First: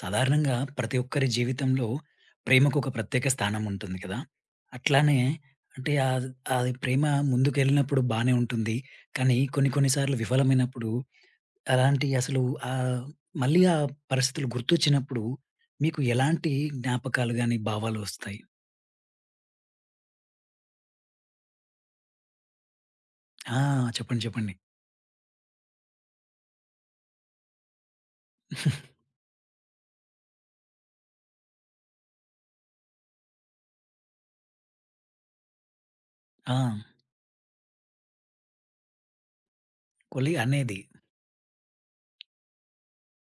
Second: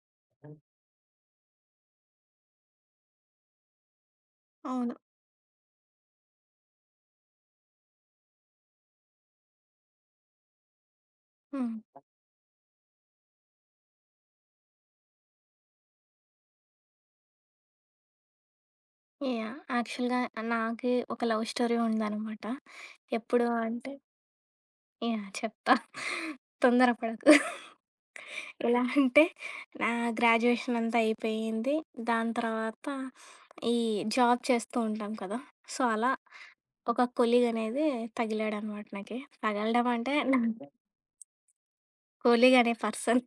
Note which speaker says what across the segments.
Speaker 1: సాధారణంగా ప్రతి ఒక్కరి జీవితంలో ప్రేమకు ఒక ప్రత్యేక స్థానం ఉంటుంది కదా!
Speaker 2: అవును.
Speaker 1: అట్లానే అంటే ఆద్ అది ప్రేమ ముందుకెళ్ళినప్పుడు బానే ఉంటుంది. కానీ కొన్ని కొన్ని సార్లు విఫలమైనప్పుడు
Speaker 2: హ్మ్.
Speaker 1: అలాంటి అసలు ఆహ్, మళ్ళీ ఆ పరిస్థితులు గుర్తొచ్చినప్పుడు మీకు ఎలాంటి జ్ఞాపకాలు గాని, భావాలు వస్తాయి?
Speaker 2: యాహ్! యాక్చువల్‌గా నాకి ఒక లవ్ స్టోరీ ఉందనమాట. ఎప్పుడు
Speaker 1: ఆ!
Speaker 2: అంటే
Speaker 1: చెప్పండి, చెప్పండి.
Speaker 2: యాహ్! చెప్తా. తొందర పడకు. ఎలా అంటే నా గ్రాడ్యుయేషన్ అంతా అయిపోయింది. దాని తర్వాత ఈ జాబ్ చేస్తూ ఉంటాం కదా! సో, అలా
Speaker 1: ఆ!
Speaker 2: ఒక కొలీగ్ అనేది తగిలాడనమాట నాకి. తగలడం అంటే
Speaker 1: కొలీగ్
Speaker 2: నా
Speaker 1: అనేది.
Speaker 2: కొలీగ్ అనే పర్సన్.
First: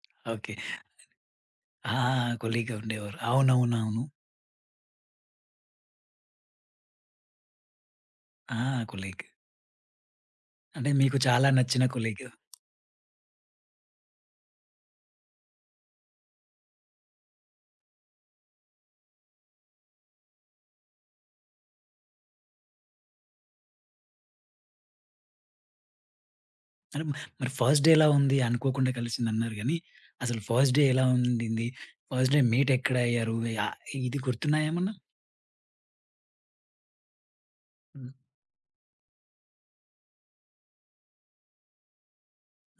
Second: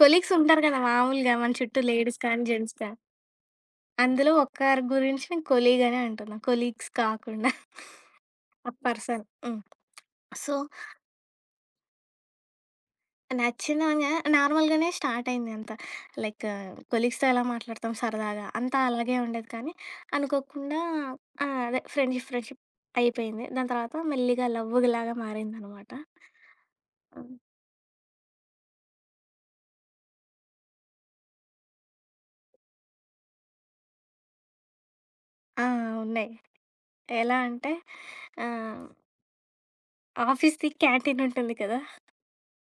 Speaker 2: Colleagues
Speaker 1: okay.
Speaker 2: ఉంటారు కదా! మామూలుగా మన చుట్టూ
Speaker 1: ఆ!
Speaker 2: లేడీస్ కానీ,
Speaker 1: కొలీగ్
Speaker 2: జెంట్స్ కానీ.
Speaker 1: ఉండేవారు. అవునవునవును.
Speaker 2: అందులో ఒక్కారి గురించి నేను కొలీగ్ అనే అంటున్నా. కొలీగ్స్ కాకుండా
Speaker 1: ఆ!
Speaker 2: ఆ
Speaker 1: కొలీగ్.
Speaker 2: పర్సన్. హ్మ్. సో,
Speaker 1: అంటే మీకు చాలా నచ్చిన కొలీగ్.
Speaker 2: నచ్చిందనగా నార్మల్‌గానే స్టార్ట్ అయింది అంతా. లైక్ కొలీగ్స్‌తో ఎలా మాట్లాడతాం సరదాగా అంతా అలాగే ఉండేది. కానీ అనుకోకుండా అదే ఫ్రెండ్‌షిప్ ఫ్రెండ్‌షిప్ అయిపోయింది. దాని తర్వాత మెల్లిగా లవ్వులాగా మారిందనమాట.
Speaker 1: అంటే
Speaker 2: హ్మ్.
Speaker 1: మరి ఫస్ట్ డే ఎలా ఉంది? అనుకోకుండా కలిసిందన్నారు గానీ, అసలు ఫస్ట్ డే ఎలా ఉండింది? ఫస్ట్ డే మీట్ ఎక్కడ అయ్యారు? ఆహ్, ఇది గుర్తున్నాయా ఏమన్నా?
Speaker 2: ఆ! ఉన్నాయి. ఎలా అంటే
Speaker 1: హ్మ్.
Speaker 2: ఆహ్, ఆఫీస్‌ది క్యాంటీన్ ఉంటుంది కదా!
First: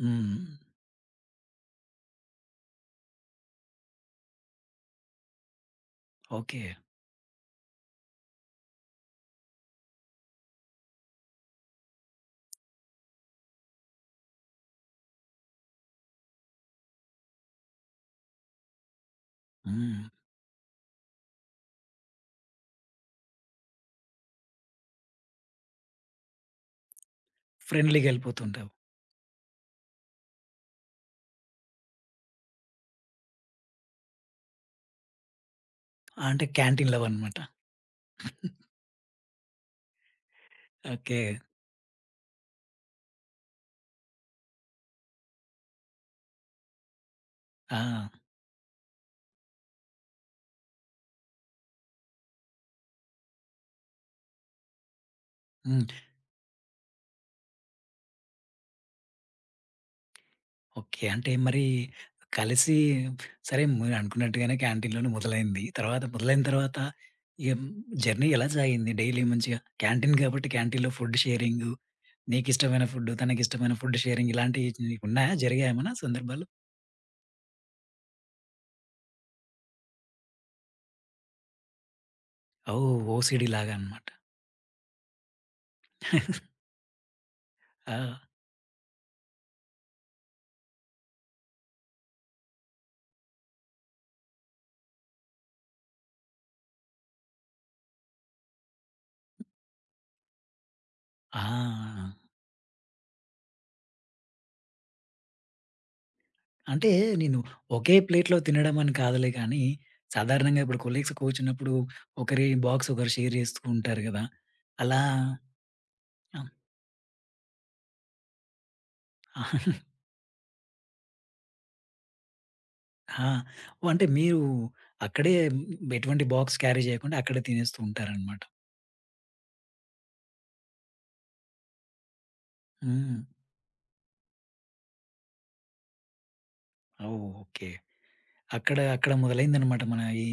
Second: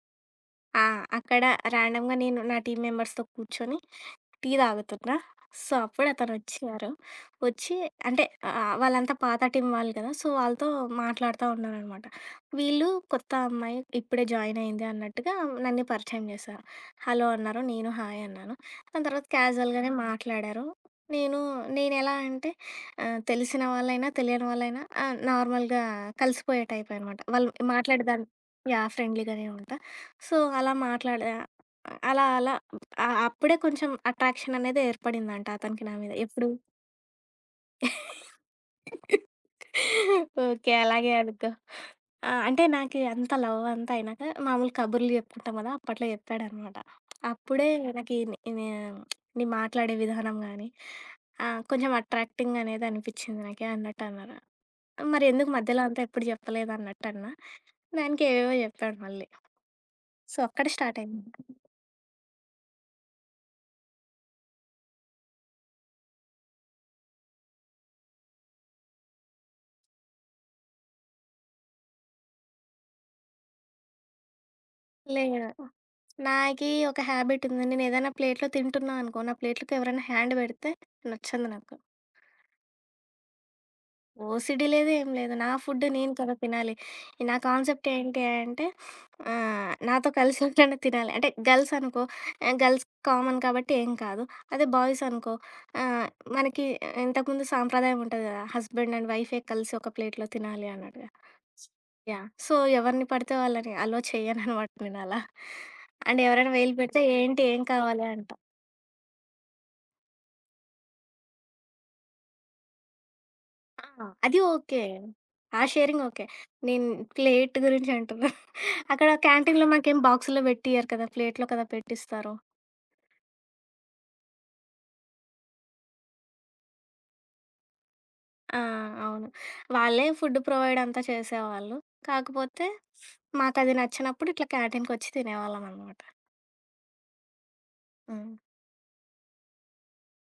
Speaker 1: హ్మ్.
Speaker 2: ఆ! అక్కడ ర్యాండమ్‌గా నేను నా టీమ్ మెంబర్స్‌తో కూర్చొని టీ తాగుతున్నా. సో, అప్పుడు
Speaker 1: ఓకే.
Speaker 2: అతనొచ్చారు. వచ్చి అంటే వాళ్ళంతా పాత టీమ్ వాళ్ళు కదా! సో, వాళ్ళతో మాట్లాడుతా ఉన్నాననమాట. వీళ్ళు కొత్త అమ్మాయి ఇప్పుడే జాయిన్ అయింది అన్నట్టుగా నన్ను పరిచయం చేశారు. హలో అన్నారు. నేను హాయ్ అన్నాను. దాని తర్వాత క్యాజువల్‌గానే
Speaker 1: హ్మ్.
Speaker 2: మాట్లాడారు. నేను నేనెలా అంటే తెలిసిన వాళ్ళైనా, తెలియని వాళ్ళైనా నార్మల్‌గా కలిసిపోయే టైప్ అనమాట. వాళ్ళు మాట్లాడే
Speaker 1: ఫ్రెండ్లీ‌గా
Speaker 2: దాన్ని
Speaker 1: ఎళ్ళిపోతుంటావు.
Speaker 2: యాహ్! ఫ్రెండ్లీగానే ఉంటా. సో, అలా మాట్లాడా అలా అలా ఆ! అప్పుడే కొంచెం అట్రాక్షన్ అనేది ఏర్పడిందంట అతనికి నా మీద.
Speaker 1: అంటే
Speaker 2: ఎప్పుడు?
Speaker 1: క్యాంటీన్ లవ్ అనమాట.
Speaker 2: ఓకే. అలాగే
Speaker 1: ఓకే.
Speaker 2: అనుకో. ఆ! అంటే నాకి అంత లవ్ అంతా అయినాక మామూలు కబుర్లు చెప్పుకుంటాం కదా! అప్పట్లో చెప్పాడనమాట. అప్పుడే
Speaker 1: ఆ!
Speaker 2: నాకి నీ నే నీ మాట్లాడే విధానం గానీ, కొంచెం అట్రాక్టింగ్ అనేది అనిపిచ్చింది నాకి అన్నట్టు అన్నారు. మరి ఎందుకు మధ్యలో
Speaker 1: హ్మ్.
Speaker 2: అంతా ఎప్పుడు చెప్పలేదన్నట్టన్నా. దానికి ఏవేవో చెప్పాడు మళ్ళీ. సో, అక్కడ స్టార్ట్
Speaker 1: ఓకే.
Speaker 2: అయింది.
Speaker 1: అంటే మరి కలిసి సరే మీరనుకున్నట్టుగానే క్యాంటీన్‌లోనే మొదలైంది. తర్వాత మొదలైన తర్వాత ఇగ జర్నీ ఎలా సాగింది? డైలీ మంచిగా క్యాంటీన్ కాబట్టి క్యాంటీన్‌లో ఫుడ్ షేరింగు, నీకిష్టమైన ఫుడ్, తనకిష్టమైన ఫుడ్ షేరింగ్ ఇలాంటియి ఉన్నాయా?
Speaker 2: లేదు.
Speaker 1: జరిగాయా ఏమన్నా సందర్భాలు?
Speaker 2: నాకీ ఒక హాబిట్ ఉంది. నేనేదైనా ప్లేట్‌లో తింటున్నా అనుకో, నా ప్లేట్‌లోకి ఎవరైనా హ్యాండ్ పెడితే నచ్చదు నాకు.
Speaker 1: ఓహ్! ఓసీడీ లాగా అన్నమాట.
Speaker 2: ఓసిడీ లేదు ఏం లేదు. నా ఫుడ్ నేను కదా తినాలి. నా కాన్సెప్ట్
Speaker 1: ఆ!
Speaker 2: ఏంటి అంటే నాతో కలిసి ఎవరైనా తినాలి. అంటే గర్ల్స్ అనుకో గర్ల్స్ కామన్ కాబట్టి ఏం కాదు. అదే బాయ్స్ అనుకో ఆహ్, మనకి ఇంతకుముందు సాంప్రదాయం ఉంటది కదా! హస్బెండ్ అండ్ వైఫే కలిసి ఒక ప్లేట్‌లో తినాలి అన్నట్టుగా.
Speaker 1: ఆ!
Speaker 2: యాహ్! సో, ఎవరిని పడితే వాళ్ళని అలో చెయ్యననమాట నేనలా. అండ్ ఎవరైనా వేలు
Speaker 1: అంటే
Speaker 2: పెడితే
Speaker 1: నేను
Speaker 2: ఏంటి? ఏం
Speaker 1: ఒకే
Speaker 2: కావాలి?
Speaker 1: ప్లేట్‌లో
Speaker 2: అంటా.
Speaker 1: తినడం అని కాదులే కానీ, సాధారణంగా ఇప్పుడు కొలీగ్స్ కూర్చున్నప్పుడు ఒకరి బాక్స్ ఒకరు షేర్ చేస్తూ
Speaker 2: ఆ!
Speaker 1: ఉంటారు గదా!
Speaker 2: అది ఓకే.
Speaker 1: అలా
Speaker 2: ఆ షేరింగ్ ఓకే. నేను ప్లేట్ గురించి అంటున్నా. అక్కడ
Speaker 1: ఆ!
Speaker 2: క్యాంటీన్‌లో మాకేం బాక్సుల్లో పెట్టియ్యరు కదా! ప్లేట్‌లో కదా పెట్టిస్తారు.
Speaker 1: ఆ! అంటే మీరు అక్కడే ఎటువంటి బాక్స్ క్యారీ చేయకుండా అక్కడే తినేస్తూ ఉంటారనమాట.
Speaker 2: ఆ! అవును. వాళ్ళే ఫుడ్ ప్రొవైడ్ అంతా చేసేవాళ్ళు. కాకపోతే
Speaker 1: హ్మ్.
Speaker 2: మాకది నచ్చినప్పుడు ఇట్లా క్యాంటీన్‌కొచ్చి తినేవాళ్ళమనమాట.
Speaker 1: ఓహ్! ఓకే.
Speaker 2: హ్మ్.
Speaker 1: అక్కడ అక్కడ మొదలైందనమాట మన ఈ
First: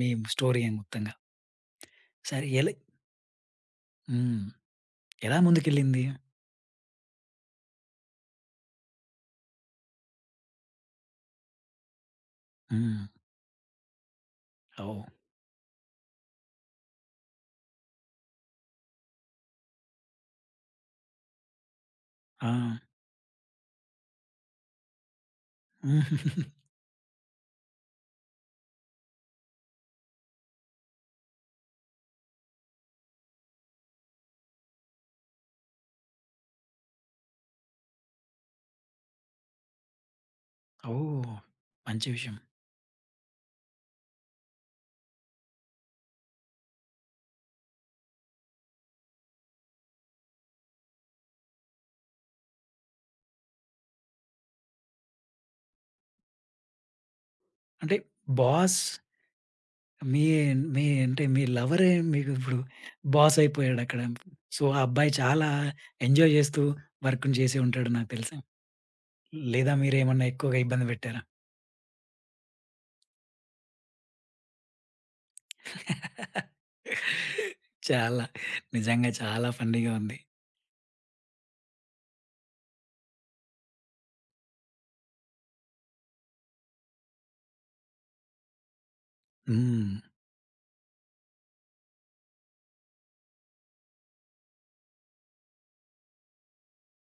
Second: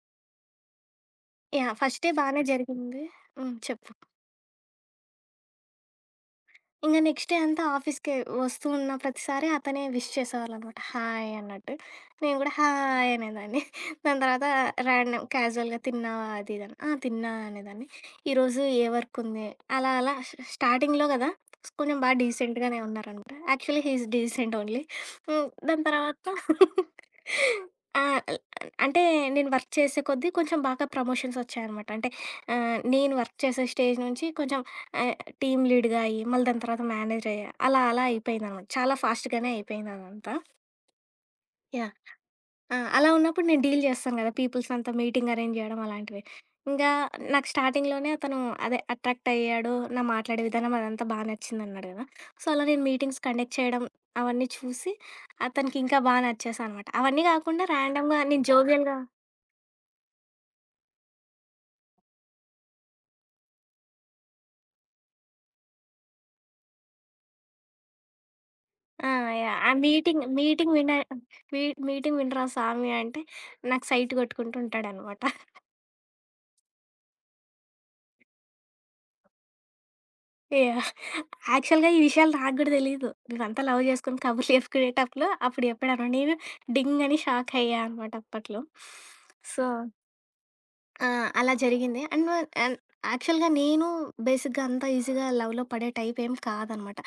Speaker 1: మీ స్టోరీ మొత్తంగా.
Speaker 2: యాహ్! ఫస్ట్ డే బానే
Speaker 1: సరే ఎలా
Speaker 2: జరిగింది. హ్మ్. చెప్పు.
Speaker 1: హ్మ్. ఎలా ముందుకెళ్ళింది?
Speaker 2: ఇంక నెక్స్ట్ డే అంతా ఆఫీస్‌కి వస్తూ ఉన్న ప్రతిసారి అతనే విష్ చేసేవాళ్ళనమాట. హాయ్ అన్నట్టు. నేను గూడా
Speaker 1: హ్మ్.
Speaker 2: హాయ్ అనేదాన్ని. దాని తర్వాత
Speaker 1: ఓహ్!
Speaker 2: ర్యాండమ్ క్యాజువల్‌గా తిన్నావా? అది ఇది అని. ఆ! తిన్నా అనేదాన్ని. ఈరోజు ఏ వర్క్ ఉంది? అలా అలా స్టార్టింగ్‌లో గదా! కొంచెం బా
Speaker 1: ఆ!
Speaker 2: డీసెంట్‌గానే ఉన్నారనమాట. Actually he is decent only. హ్మ్. దాని తర్వాత ఆ! అల్ అంటే నేను వర్క్ చేసే కొద్దీ కొంచెం బాగా ప్రమోషన్స్ వచ్చాయనమాట. అంటే నేను వర్క్ చేసే స్టేజ్ నుంచి కొంచెం ఆహ్ టీమ్ లీడ్‌గా అయ్యి, మళ్ళీ దాని తర్వాత మేనేజయ్యా. అలా అలా అయిపోయిందనమాట. చాలా ఫాస్ట్‌గానే అయిపోయింది అదంతా.
Speaker 1: ఓహ్!
Speaker 2: యాహ్!
Speaker 1: మంచి విషయం.
Speaker 2: ఆ! అలా ఉన్నప్పుడు నేను డీల్ చేస్తాను కదా! పీపుల్స్‌నంతా మీటింగ్ అరేంజ్ చేయడం అలాంటివి. ఇంకా నాకు స్టార్టింగ్‌లోనే అతను అదే అట్రాక్ట్ అయ్యాడు. నా మాట్లాడే విధానం అదంతా బా నచ్చిందన్నాడు కదా! సో, అలా నేను మీటింగ్స్ కండక్ట్ చేయడం అవన్నీ చూసి అతనికి ఇంకా బా నచ్చేసా అనమాట. అవన్నీ కాకుండా
Speaker 1: అంటే
Speaker 2: ర్యాండమ్‌గా నేను
Speaker 1: బాస్
Speaker 2: జోవియల్‌గా
Speaker 1: మీ మీ అంటే మీ లవరే మీకు ఇప్పుడు బాస్ అయిపోయాడక్కడ. సో, ఆ అబ్బాయి చాలా ఎంజాయ్ చేస్తూ వర్క్‌ని చేసే ఉంటాడు నాకు తెలిసి.
Speaker 2: ఆ! యాహ్! ఆ
Speaker 1: లేదా
Speaker 2: మీటింగ్
Speaker 1: మీరేమన్నా ఎక్కువగా
Speaker 2: మీటింగ్
Speaker 1: ఇబ్బంది
Speaker 2: విన
Speaker 1: పెట్టారా?
Speaker 2: వి మీటింగ్ వినరా సామి అంటే నాకు సైట్ కొట్టుకుంటూ ఉంటాడనమాట.
Speaker 1: చాలా. నిజంగా చాలా ఫన్నీగా ఉంది.
Speaker 2: యాహ్! యాక్చువల్‌గా ఈ విషయాలు నాకు గూడా తెలీదు. మేమంతా లవ్ జేసుకొని కబుర్లు చెప్పుకునేటప్పుడు అప్పుడు చెప్పాడనమాట. నేను డింగ్ అని షాక్ అయ్యా అనమాట అప్పట్లో. సో,
Speaker 1: హ్మ్.
Speaker 2: ఆ! అలా జరిగింది. అండ్ అండ్ యాక్చువల్‌గా నేను బేసిక్‌గా అంత ఈజీగా లవ్‌లో పడే టైప్ ఏం కాదనమాట.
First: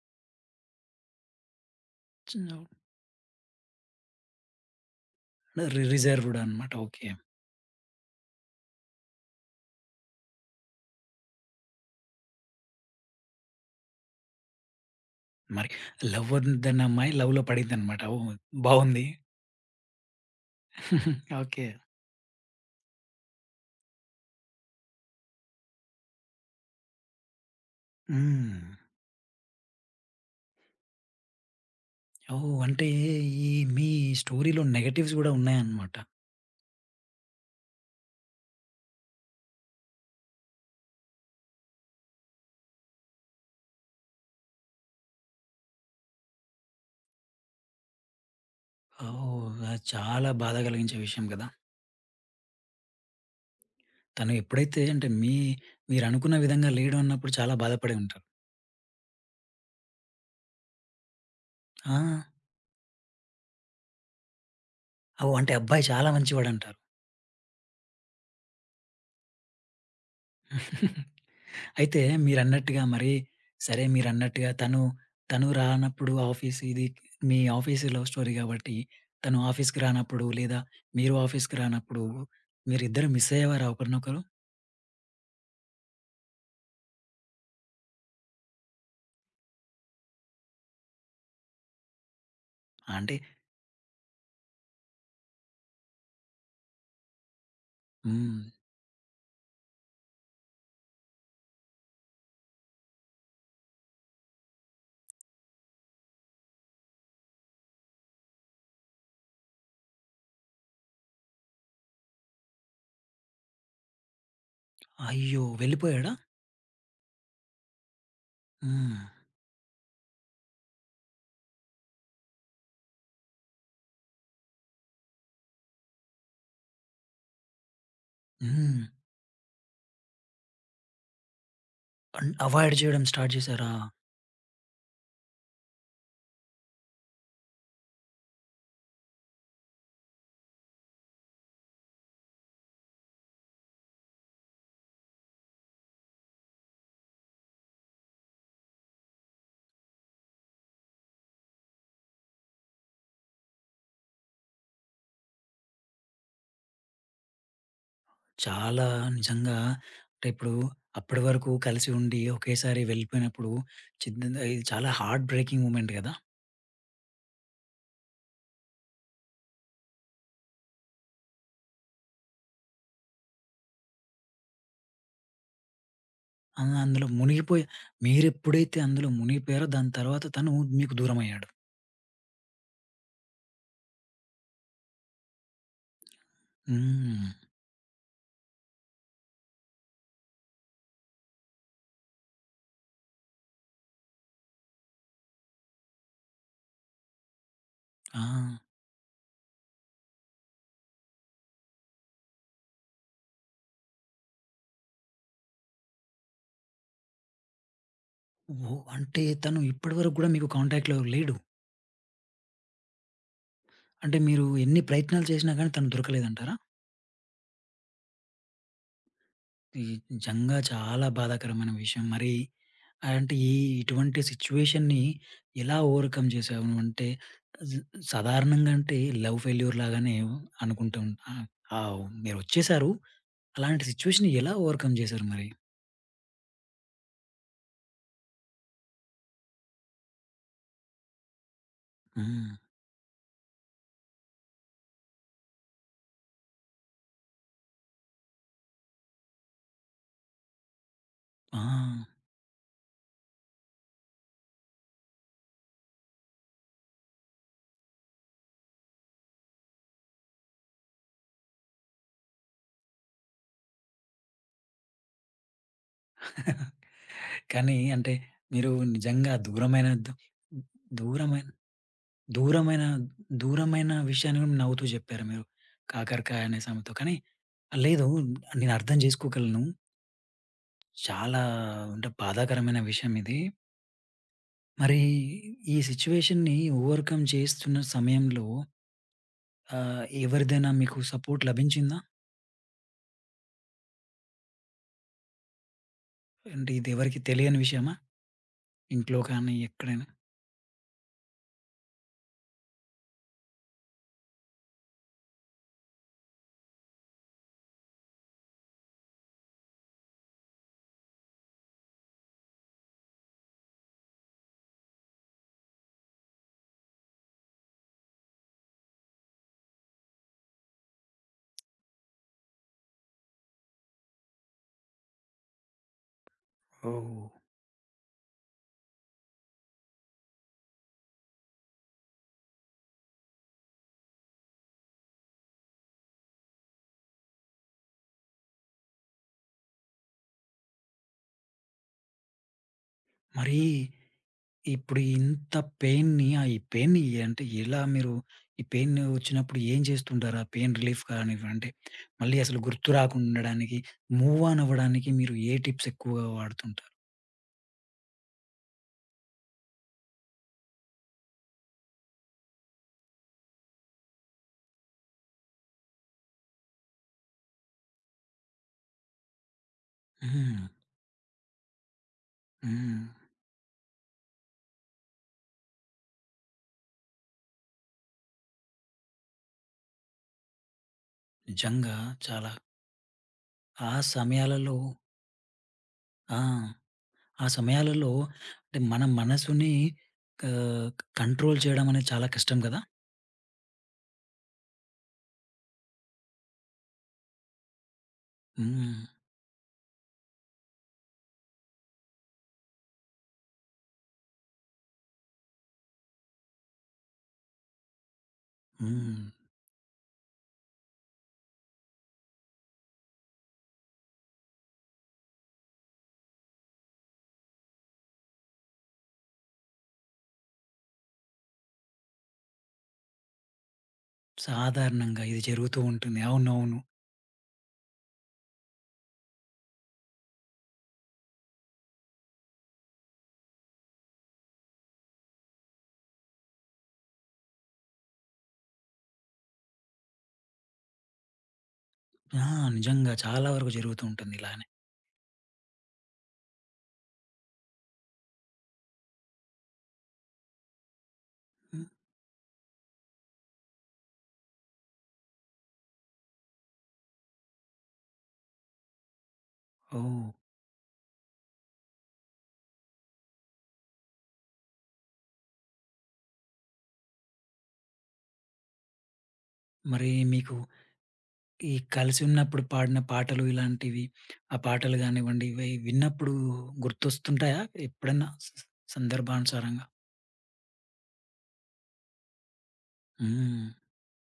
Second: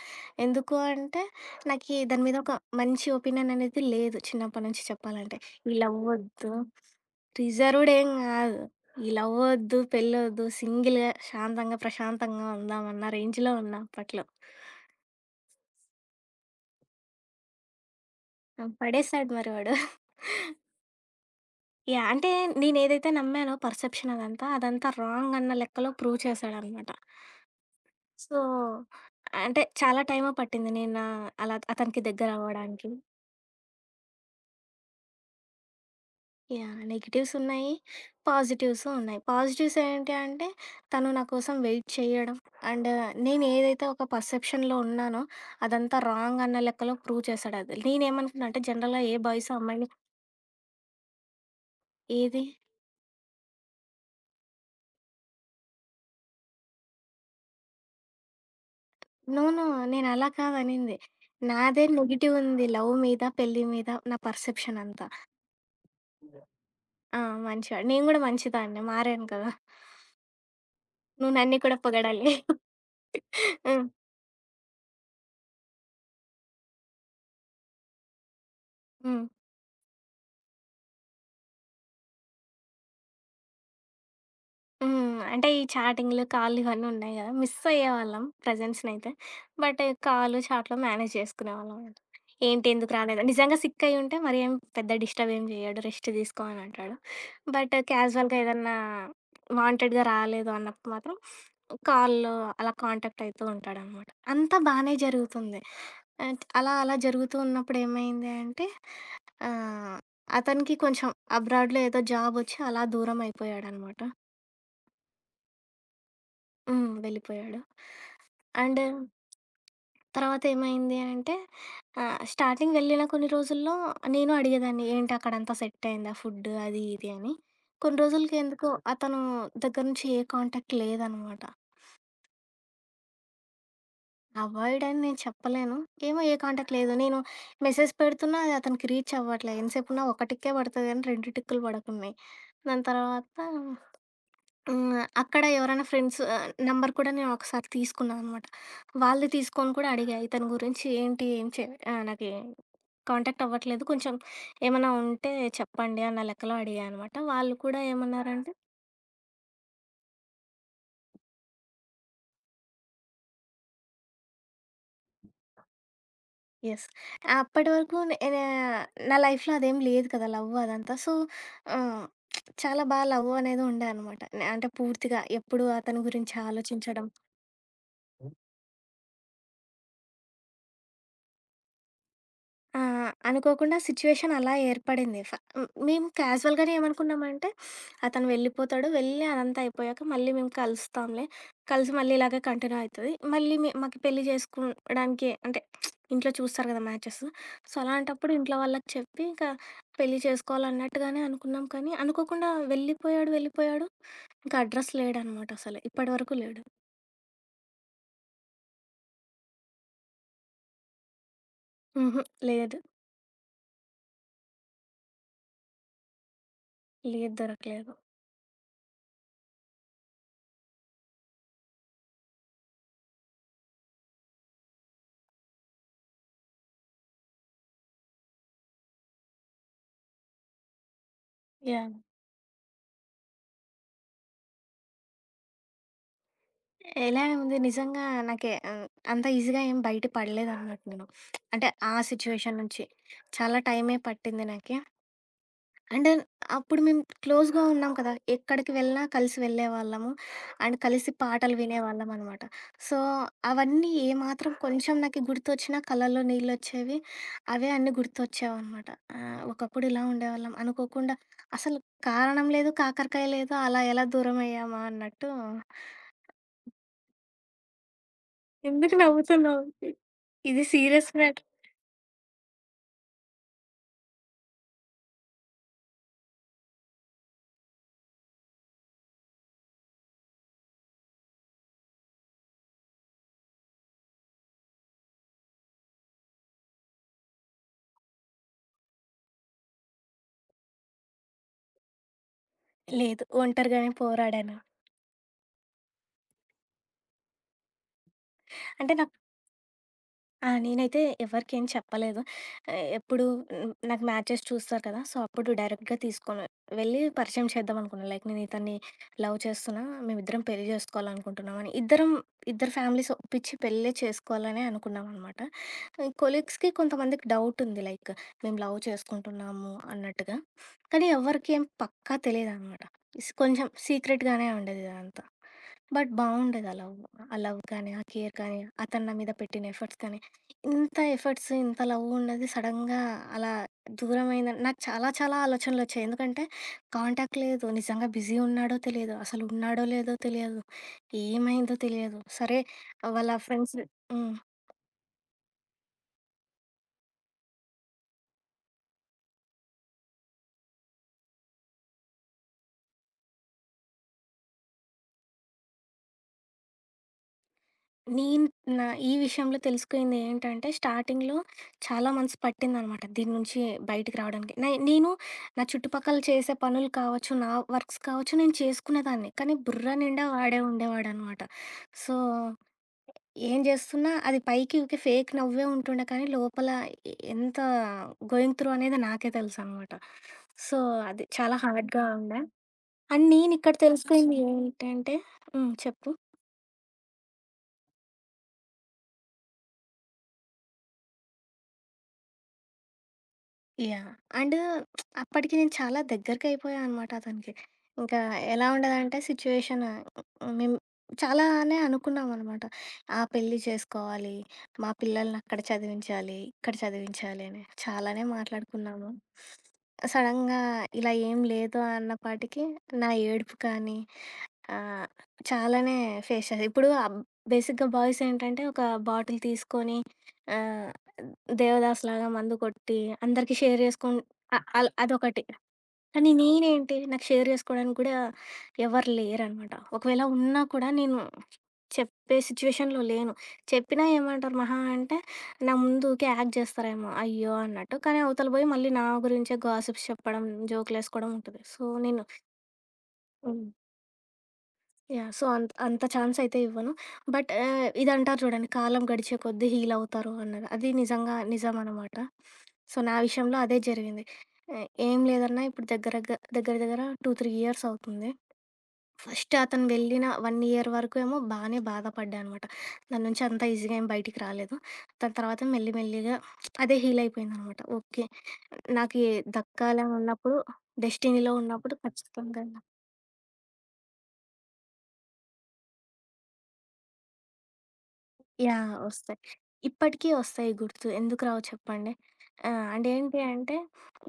Speaker 2: ఎందుకు అంటే నాకి దాని మీద ఒక మంచి ఒపీనియన్ అనేది లేదు చిన్నప్పటి నుంచి చెప్పాలంటే. ఈ లవ్
Speaker 1: రిజర్వ్‌డ్
Speaker 2: వద్దు
Speaker 1: అనమాట. ఓకే.
Speaker 2: రిజర్వ్‌డ్ ఏం గాదు. ఈ లవ్వొద్దు, పెళ్ళొద్దు సింగిల్‌గా శాంతంగా, ప్రశాంతంగా ఉందామన్న రేంజ్‌లో ఉన్నా అప్పట్లో.
Speaker 1: మరి లవ్ వద్దన్న అమ్మాయి లవ్‌లో పడిందనమాట. ఓహ్!
Speaker 2: ఆ!
Speaker 1: బావుంది.
Speaker 2: పడేసాడు మరి వాడు.
Speaker 1: ఓకే.
Speaker 2: యాహ్! అంటే నేనేదైతే నమ్మానో పర్సెప్షన్ అదంతా, అదంతా రాంగ్ అన్న లెక్కలో ప్రూవ్ చేశాడనమాట. సో,
Speaker 1: హ్మ్.
Speaker 2: అంటే చాలా టైము పట్టింది నేను అలా అతనికి
Speaker 1: ఓహ్! అంటే
Speaker 2: దగ్గరవ్వడానికి.
Speaker 1: ఈ మీ స్టోరీలో నెగెటివ్స్ గూడా ఉన్నాయన్నమాట.
Speaker 2: యాహ్! నెగెటివ్స్ ఉన్నాయి. పాజిటివ్స్ ఉన్నాయి. పాజిటివ్స్ ఏంటి అంటే తను నా కోసం వెయిట్ చేయడం. అండ్ నేను ఏదైతే ఒక పర్సెప్షన్‌లో ఉన్నానో అదంతా రాంగ్ అన్న లెక్కలో ప్రూవ్ చేశాడు అది. నేనేమనుకున్నా అంటే జనరల్‌గా ఏ బాయ్స్
Speaker 1: ఓహ్! అది
Speaker 2: అమ్మాయిని
Speaker 1: చాలా బాధ కలిగించే విషయం గదా!
Speaker 2: ఏది
Speaker 1: తను ఎప్పుడైతే అంటే మీరనుకున్న విధంగా లేడు అన్నప్పుడు చాలా బాధపడి ఉంటారు.
Speaker 2: నో. నో. నేను అలా కాదనింది. నాదే
Speaker 1: ఆ!
Speaker 2: నెగెటివ్ ఉంది లవ్ మీద, పెళ్లి మీద నా పర్సెప్షన్ అంతా.
Speaker 1: ఓహ్! అంటే అబ్బాయి చాలా మంచివాడంటారు.
Speaker 2: ఆ! మంచివాడు. నేను కూడా మంచిదాన్నే మారాను కదా! నువ్వు నన్ను కూడా
Speaker 1: అయితే
Speaker 2: పొగడాలి.
Speaker 1: మీరన్నట్టుగా మరి సరే
Speaker 2: హ్మ్.
Speaker 1: మీరన్నట్టుగా తను, తను రానప్పుడు ఆఫీస్ ఇది మీ ఆఫీస్ లవ్ స్టోరీ కాబట్టి
Speaker 2: హ్మ్.
Speaker 1: తను ఆఫీస్‌కి రానప్పుడు లేదా మీరు ఆఫీస్‌కి రానప్పుడు మీరిద్దరూ మిస్ అయ్యేవారా ఒకరినొకరు?
Speaker 2: హ్మ్. అంటే ఈ చాటింగ్‌లు, కాల్లు ఇవన్నీ ఉన్నాయి గదా! మిస్ అయ్యేవాళ్ళం ప్రెజెన్స్‌నైతే. బట్ కాల్, చాట్‌లో మేనేజ్ చేసుకునేవాళ్ళం. అన్నమాట. ఏంటి ఎందుకు
Speaker 1: అంటే
Speaker 2: రాలేదు నిజంగా సిక్ అయ్యి ఉంటే మరి పెద్ద డిస్టర్బ్ ఏం జేయడు. రెస్ట్ తీసుకో అని అంటాడు. బట్ క్యాజువల్‌గా
Speaker 1: హ్మ్.
Speaker 2: ఏదన్నా వాంటెడ్‌గా రాలేదు అన్నప్పుడు మాత్రం కాల్‌లో అలా కాంటాక్ట్ అయితూ ఉంటాడనమాట. అంతా బానే జరుగుతుంది. అలా అలా జరుగుతూ ఉన్నప్పుడు ఏమైంది అంటే ఆహ్, అతనికి కొంచెం అబ్రాడ్‌లో ఏదో జాబ్ ఒచ్చి అలా దూరం అయిపోయాడనమాట.
Speaker 1: అయ్యో! వెళ్ళిపోయాడా?
Speaker 2: హ్మ్. వెళ్ళిపోయాడు. అండ్
Speaker 1: హ్మ్.
Speaker 2: తర్వాత ఏమైంది అంటే స్టార్టింగ్ వెళ్ళిన కొన్ని రోజుల్లో నేను అడిగేదాన్ని, "ఏంటి అక్కడంతా సెట్ అయిందా ఫుడ్ అది ఇది" అని. కొన్ని రోజులకి ఎందుకో
Speaker 1: హ్మ్.
Speaker 2: అతను దగ్గర నుంచి ఏ కాంటాక్ట్ లేదనమాట.
Speaker 1: అవాయిడ్ చేయడం స్టార్ట్ చేశారా?
Speaker 2: అవాయిడ్ అని నేను చెప్పలేను. ఏమో ఏ కాంటాక్ట్ లేదు. నేను మెసేజ్ పెడుతున్నా అది అతనికి రీచ్ అవ్వట్లే. ఎంతసేపున్నా ఒకటిక్కే పడతది కానీ 2 టిక్కులు పడకున్నాయి. దాని తర్వాత హ్మ్. అక్కడ ఎవరైనా ఫ్రెండ్స్ నంబర్ కూడా నేను ఒకసారి తీసుకున్నాననమాట. వాళ్ళు తీసుకొని కూడా అడిగా ఇతని గురించి ఏంటి? ఏం చే నాకి కాంటాక్ట్ అవ్వట్లేదు. కొంచెం ఏమన్నా ఉంటే చెప్పండి అన్న లెక్కలో అడిగా అనమాట. వాళ్ళు కూడా ఏమన్నారంటే
Speaker 1: చాలా నిజంగా అంటే ఇప్పుడు అప్పటి వరకు కలిసి ఉండి ఒకేసారి వెళ్ళిపోయినప్పుడు చిన్ ఇది చాలా హార్ట్ బ్రేకింగ్ మూమెంట్ కదా!
Speaker 2: యెస్. అప్పటి వరకు నా లైఫ్‌లో అదేం లేదు కదా! లవ్ అదంతా. సో, ఆహ్, చాలా బా లవ్ అనేది ఉండే అనమాట. అంటే పూర్తిగా ఎప్పుడు అతని గురించి ఆలోచించడం.
Speaker 1: అందులో మునిగిపోయి మీరెప్పుడైతే అందులో మునిగిపోయారో దాని తర్వాత తను మీకు దూరమయ్యాడు.
Speaker 2: ఆ! అనుకోకుండా సిట్యుయేషన్ అలా ఏర్పడింది. హ్మ్. మేము క్యాజువల్‌గానే
Speaker 1: హ్మ్.
Speaker 2: ఏమనుకున్నామంటే, అతను వెళ్ళిపోతాడు. వెళ్ళి అదంతా అయిపోయాక మళ్ళీ మేము కలుస్తాంలే. కలిసి మళ్ళీ ఇలాగే కంటిన్యూ అయితది. మళ్ళీ మాకు పెళ్లి చేసుకోవడానికి అంటే ఇంట్లో చూస్తారు కదా! మ్యాచెస్. సో,
Speaker 1: ఆ!
Speaker 2: అలాంటప్పుడు ఇంట్లో వాళ్ళకి చెప్పి ఇంకా పెళ్లి చేసుకోవాలన్నట్టుగానే అనుకున్నాం. కానీ అనుకోకుండా వెళ్ళిపోయాడు. ఇంకా అడ్రస్ లేడనమాట అసలు. ఇప్పటి వరకు లేడు.
Speaker 1: ఓహ్! అంటే తను ఇప్పటివరకు గూడా మీకు కాంటాక్ట్‌లో లేడు.
Speaker 2: హుహు. లేదు.
Speaker 1: అంటే మీరు ఎన్ని ప్రయత్నాలు చేసినా గానీ తను దొరకలేదంటారా?
Speaker 2: లేదు. దొరకలేదు.
Speaker 1: ఇది నిజంగా చాలా బాధాకరమైన విషయం. మరి అంటే ఈ ఇటువంటి సిట్యుయేషన్‌ని ఎలా ఓవర్‌కమ్ చేసావు నువ్వంటే జ్ సాధారణంగా అంటే లవ్ ఫెయిల్యూర్ లాగానే అనుకుంటూ ఉంటాం.
Speaker 2: యాహ్!
Speaker 1: మీరొచ్చేసారు. అలాంటి సిట్యుయేషన్‌ని ఎలా ఓవర్‌కమ్ చేసారు మరి?
Speaker 2: ఎలానే ఉంది నిజంగా నాకే అంత ఈజీగా ఏం బయట పడలేదన్నట్టు నేను. అంటే ఆ
Speaker 1: హ్మ్.
Speaker 2: సిట్యుయేషన్ నుంచి. చాలా టైమే పట్టింది నాకి. అండ్ అప్పుడు మేము క్లోజ్‌గా ఉన్నాం కదా! ఎక్కడికి వెళ్ళినా కలిసి వెళ్ళేవాళ్ళము. అండ్ కలిసి పాటలు
Speaker 1: ఆ!
Speaker 2: వినేవాళ్ళం అనమాట. సో, అవన్నీ ఏమాత్రం కొంచెం నాకి గుర్తొచ్చినా కళ్ళల్లో నీళ్ళొచ్చేవి. అవే అన్నీ గుర్తొచ్చేవన్నమాట. ఒకప్పుడు ఇలా ఉండేవాళ్ళం అనుకోకుండా అసలు కారణం లేదు, కాకరకాయ లేదు అలా ఎలా దూరమయ్యామా అన్నట్టు
Speaker 1: కానీ అంటే మీరు
Speaker 2: ఎందుకు
Speaker 1: నిజంగా
Speaker 2: నవ్వుతున్నావు? ఇది సీరియస్
Speaker 1: దూరమైన
Speaker 2: మ్యాటర్.
Speaker 1: దూరమైన దూరమైన విషయాన్ని కూడా నవ్వుతూ జెప్పారు మీరు. కాకరకాయ అనే సామెతో. కానీ లేదు నేను అర్థం జేసుకోగలను. చాలా అంటే బాధాకరమైన విషయం ఇది. మరి ఈ సిట్యుయేషన్‌ని ఓవర్‌కమ్ చేస్తున్న సమయంలో ఎవరిదైనా మీకు సపోర్ట్ లభించిందా?
Speaker 2: లేదు. ఒంటరిగానే పోరాడాను.
Speaker 1: అంటే ఇది ఎవరికీ తెలియని విషయమా?
Speaker 2: అంటే నాకు
Speaker 1: ఇంట్లో కానీ ఎక్కడైనా?
Speaker 2: ఆ! నేనైతే ఎవరికేం చెప్పలేదు. ఆహ్, ఎప్పుడు హ్మ్, నాకు మ్యాచెస్ చూస్తారు కదా! సో, అప్పుడు డైరెక్ట్‌గా తీసుకొని వెళ్ళి పరిచయం చేద్దాం అనుకున్నా. లైక్ నేను ఇతన్ని లవ్ చేస్తున్నా, మేమిద్దరం పెళ్లి జేసుకోవాలనుకుంటున్నాం అని. ఇద్దరు ఫ్యామిలీస్ ఒప్పించి పెళ్ళే చేసుకోవాలనే అనుకున్నామనమాట. కొలీగ్స్‌కి కొంతమందికి డౌట్ ఉంది. లైక్ మేము లవ్ చేసుకుంటున్నాము అన్నట్టుగా. కానీ ఎవ్వరికీ ఏం పక్కా తెలీదనమాట. కొంచెం సీక్రెట్‌గానే ఉండేది ఇదంతా. బట్ బావుండేది ఆ లవ్.
Speaker 1: ఓహ్!
Speaker 2: ఆ లవ్ కానీ, ఆ కేర్ కానీ, అతను నా మీద పెట్టిన ఎఫర్ట్స్ కానీ ఇంత ఎఫర్ట్స్, ఇంత లవ్ ఉన్నది సడెన్‌గా అలా దూరమైందని నాకు చాలా చాలా ఆలోచనలొచ్చాయి. ఎందుకంటే కాంటాక్ట్ లేదు. నిజంగా బిజీ ఉన్నాడో తెలియదు. అసలు ఉన్నాడో లేదో తెలియదు. ఏమైందో తెలియదు. సరే వాళ్ళ
Speaker 1: మరి
Speaker 2: ఫ్రెండ్స్ హ్మ్.
Speaker 1: ఇప్పుడు ఇంత పెయిన్‌ని ఈ పెయిన్‌ని అంటే ఎలా మీరు ఈ పెయిన్ వచ్చినప్పుడు ఏం చేస్తుంటారు? ఆ పెయిన్ రిలీఫ్ కానివ్వండి, అంటే మళ్ళీ అసలు గుర్తు రాకుండా ఉండడానికి, మూవ్ ఆన్ అవ్వడానికి మీరు ఏ టిప్స్ ఎక్కువగా వాడుతుంటారు?
Speaker 2: నేను నా ఈ విషయంలో తెలుసుకుంది ఏంటంటే స్టార్టింగ్‌లో చాలా మంత్స్ పట్టిందనమాట. దీని నుంచి బయటికి రావడానికి. నేను నా చుట్టుపక్కల చేసే పనులు కావచ్చు, నా వర్క్స్ కావచ్చు నేను చేసుకునేదాన్ని. కానీ బుర్ర నిండా వాడే
Speaker 1: హ్మ్.
Speaker 2: ఉండేవాడనమాట. సో
Speaker 1: హ్మ్.
Speaker 2: ఏం జేస్తున్నా అది పైకి ఊకే ఫేక్ నవ్వే ఉంటుండే కానీ, లోపల ఎంత గోయింగ్ త్రూ అనేది నాకే తెలుసనమాట. సో, అది చాలా
Speaker 1: నిజంగా
Speaker 2: హార్డ్‌గా ఉండే.
Speaker 1: చాలా
Speaker 2: అండ్ నేనిక్కడ
Speaker 1: ఆ
Speaker 2: తెలుసుకుంది
Speaker 1: సమయాలలో
Speaker 2: ఏంటంటే హ్మ్. చెప్పు?
Speaker 1: ఆ! ఆ సమయాలలో అంటే మన మనసుని ఆహ్, కంట్రోల్ చేయడం అనేది చాలా కష్టం కదా!
Speaker 2: యాహ్! అండ్ అప్పటికి నేను చాలా దగ్గరకయిపోయా అనమాట అతనికి. ఇంకా ఎలా
Speaker 1: హ్మ్.
Speaker 2: ఉండేదంటే సిచ్యువేషన్ మేము చాలానే అనుకున్నామనమాట. ఆ! పెళ్లి చేసుకోవాలి, మా పిల్లల్ని అక్కడ చదివించాలి, ఇక్కడ చదివించాలి అని చాలానే మాట్లాడుకున్నాము.
Speaker 1: హ్మ్.
Speaker 2: సడెన్‌గా ఇలా ఏం లేదు అన్నపాటికి నా ఏడుపు కానీ ఆ! చాలానే ఫేస్ చేశా. ఇప్పుడు బేసిక్‌గా బాయ్స్ ఏంటంటే, ఒక బాటిల్ తీసుకొని ఆహ్, దేవదాసులాగా మందు కొట్టి, అందరికీ షేర్ చేసుకొని అ అల్
Speaker 1: సాధారణంగా ఇది
Speaker 2: అదొకటి.
Speaker 1: జరుగుతూ ఉంటుంది.
Speaker 2: కానీ
Speaker 1: అవునవును.
Speaker 2: నేనేంటి, నాకు షేర్ చేసుకోవడానికి కూడా ఎవరు లేరనమాట. ఒకవేళ ఉన్నా కూడా నేను చెప్పే సిచ్యువేషన్‌లో లేను. చెప్పినా ఏమంటారు మహా అంటే, నా ముందు ఊకే యాక్ట్ చేస్తారేమో, అయ్యో! అన్నట్టు. కానీ అవతల పోయి మళ్ళీ నా గురించే గాసిప్స్ చెప్పడం, జోకులేసుకోవడం ఉంటది. సో, నేను
Speaker 1: ఆ! నిజంగా చాలా
Speaker 2: హ్మ్.
Speaker 1: వరకు జరుగుతూ ఉంటుంది ఇలానే.
Speaker 2: యాహ్! సో, అంత ఛాన్స్ అయితే ఇవ్వను. బట్ ఇదంటారు చూడండి కాలం గడిచే కొద్దీ హీల్ అవుతారు అన్నది. అది నిజంగా
Speaker 1: హ్మ్.
Speaker 2: నిజమనమాట. సో, నా విషయంలో అదే జరిగింది. ఏం లేదన్నా ఇప్పుడు దగ్గర దగ్గర 2, 3 ఇయర్స్ అవుతుంది. ఫస్ట్ అతను
Speaker 1: ఓహ్!
Speaker 2: వెళ్ళిన 1 ఇయర్ వరకు ఏమో బానే బాధపడ్డా అనమాట. దాని నుంచి అంత ఈజీగా ఏం బయటికి రాలేదు. దాని తర్వాత మెల్లి మెల్లిగా అదే హీల్ అయిపోయిందనమాట. ఓకే. నాకు
Speaker 1: మరి
Speaker 2: దక్కాలని
Speaker 1: మీకు
Speaker 2: ఉన్నప్పుడు డెస్టినీలో
Speaker 1: ఈ
Speaker 2: ఉన్నప్పుడు
Speaker 1: కలిసి
Speaker 2: ఖచ్చితంగా
Speaker 1: ఉన్నప్పుడు పాడిన పాటలు ఇలాంటివి, ఆ పాటలు గానివ్వండి, ఇవి విన్నప్పుడు గుర్తొస్తుంటాయా ఎప్పుడన్నా స స
Speaker 2: యాహ్! ఒస్తాయి.
Speaker 1: సందర్భానుసారంగా?
Speaker 2: ఇప్పటికీ ఒస్తాయి గుర్తు. ఎందుకు రావు చెప్పండి? అంటే ఏంటి
Speaker 1: హ్మ్.
Speaker 2: అంటే,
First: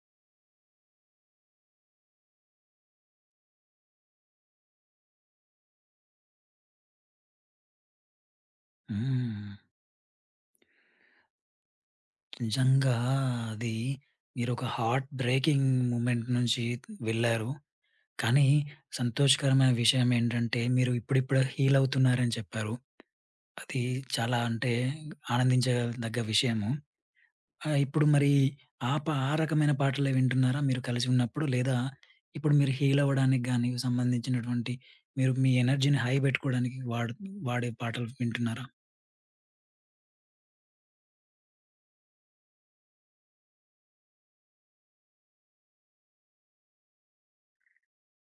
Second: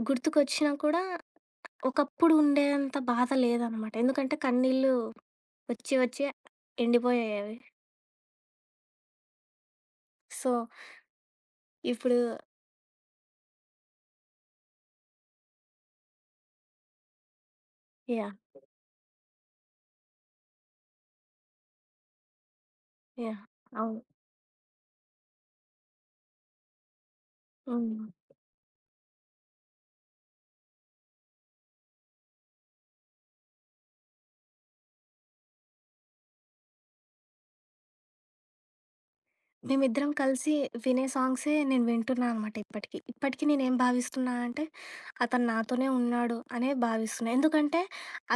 Speaker 2: గుర్తుకొచ్చినా కూడా ఒకప్పుడు ఉండేంత బాధ లేదనమాట. ఎందుకంటే, కన్నీళ్ళు వచ్చి వచ్చి ఎండిపోయాయి అవి.
Speaker 1: హ్మ్.
Speaker 2: సో, ఇప్పుడు
Speaker 1: నిజంగా అది మీరొక హార్ట్ బ్రేకింగ్ మూమెంట్ నుంచి వెళ్లారు.
Speaker 2: యాహ్!
Speaker 1: కానీ సంతోషకరమైన విషయం ఏంటంటే మీరు ఇప్పుడిప్పుడే హీల్ అవుతున్నారని చెప్పారు.
Speaker 2: యాహ్!
Speaker 1: అది
Speaker 2: అవును.
Speaker 1: చాలా అంటే ఆనందించదగ్గ విషయము. ఆ!
Speaker 2: హ్మ్.
Speaker 1: ఇప్పుడు మరి ఆ రకమైన పాటలే వింటున్నారా మీరు కలిసి ఉన్నప్పుడు? లేదా ఇప్పుడు మీరు హీల్ అవ్వడానికి గాని సంబంధించినటువంటి మీరు మీ ఎనర్జీని హై పెట్టుకోవడానికి వాడే పాటలు వింటున్నారా?
Speaker 2: మేమిద్దరం కలిసి వినే సాంగ్సే నేను వింటున్నా అనమాట ఇప్పటికి. ఇప్పటికి నేనేం భావిస్తున్నా అంటే, అతను నాతోనే ఉన్నాడు అనే భావిస్తున్నా. ఎందుకంటే,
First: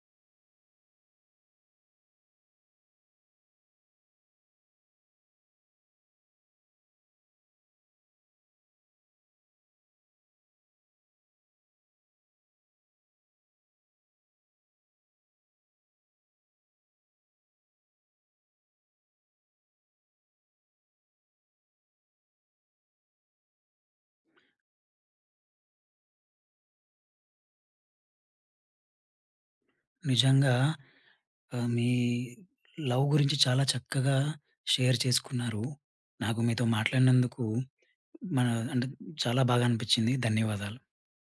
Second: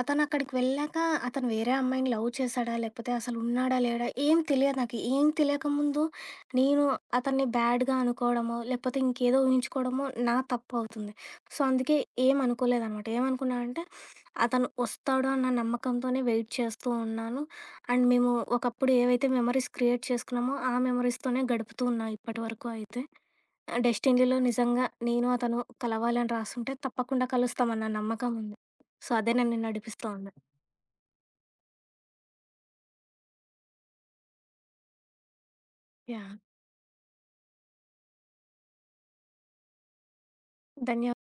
Speaker 2: అతనక్కడికి వెళ్ళాక అతను వేరే అమ్మాయిని లవ్ చేశాడా? లేకపోతే అసలు ఉన్నాడా? లేడా? ఏం తెలియదు నాకు. ఏం తెలియకముందు నేను అతన్ని బ్యాడ్‌గా అనుకోవడమో, లేకపోతే ఇంకేదో ఊహించుకోవడమో నా తప్పవుతుంది. సో, అందుకే ఏమనుకోలేదనమాట. ఏమనుకున్నా అంటే, అతను వస్తాడు అన్న నమ్మకంతోనే వెయిట్ చేస్తూ ఉన్నాను. అండ్ మేము ఒకప్పుడు ఏవైతే మెమరీస్ క్రియేట్ చేసుకున్నామో, ఆ మెమరీస్‌తోనే గడుపుతూ ఉన్నా ఇప్పటివరకు అయితే. డెస్టినీలో నిజంగా నేను అతను కలవాలని రాసుంటే తప్పకుండా కలుస్తామన్న నమ్మకం ఉంది. సో, అదే నన్ను నడిపిస్తూ ఉంది.
Speaker 1: నిజంగా మీ లవ్ గురించి చాలా చక్కగా షేర్ చేసుకున్నారు.
Speaker 2: యాహ్!
Speaker 1: నాకు మీతో మాట్లాడినందుకు మన అంటే చాలా బాగా అనిపించింది. ధన్యవాదాలు.
Speaker 2: ధన్యవాదాలు.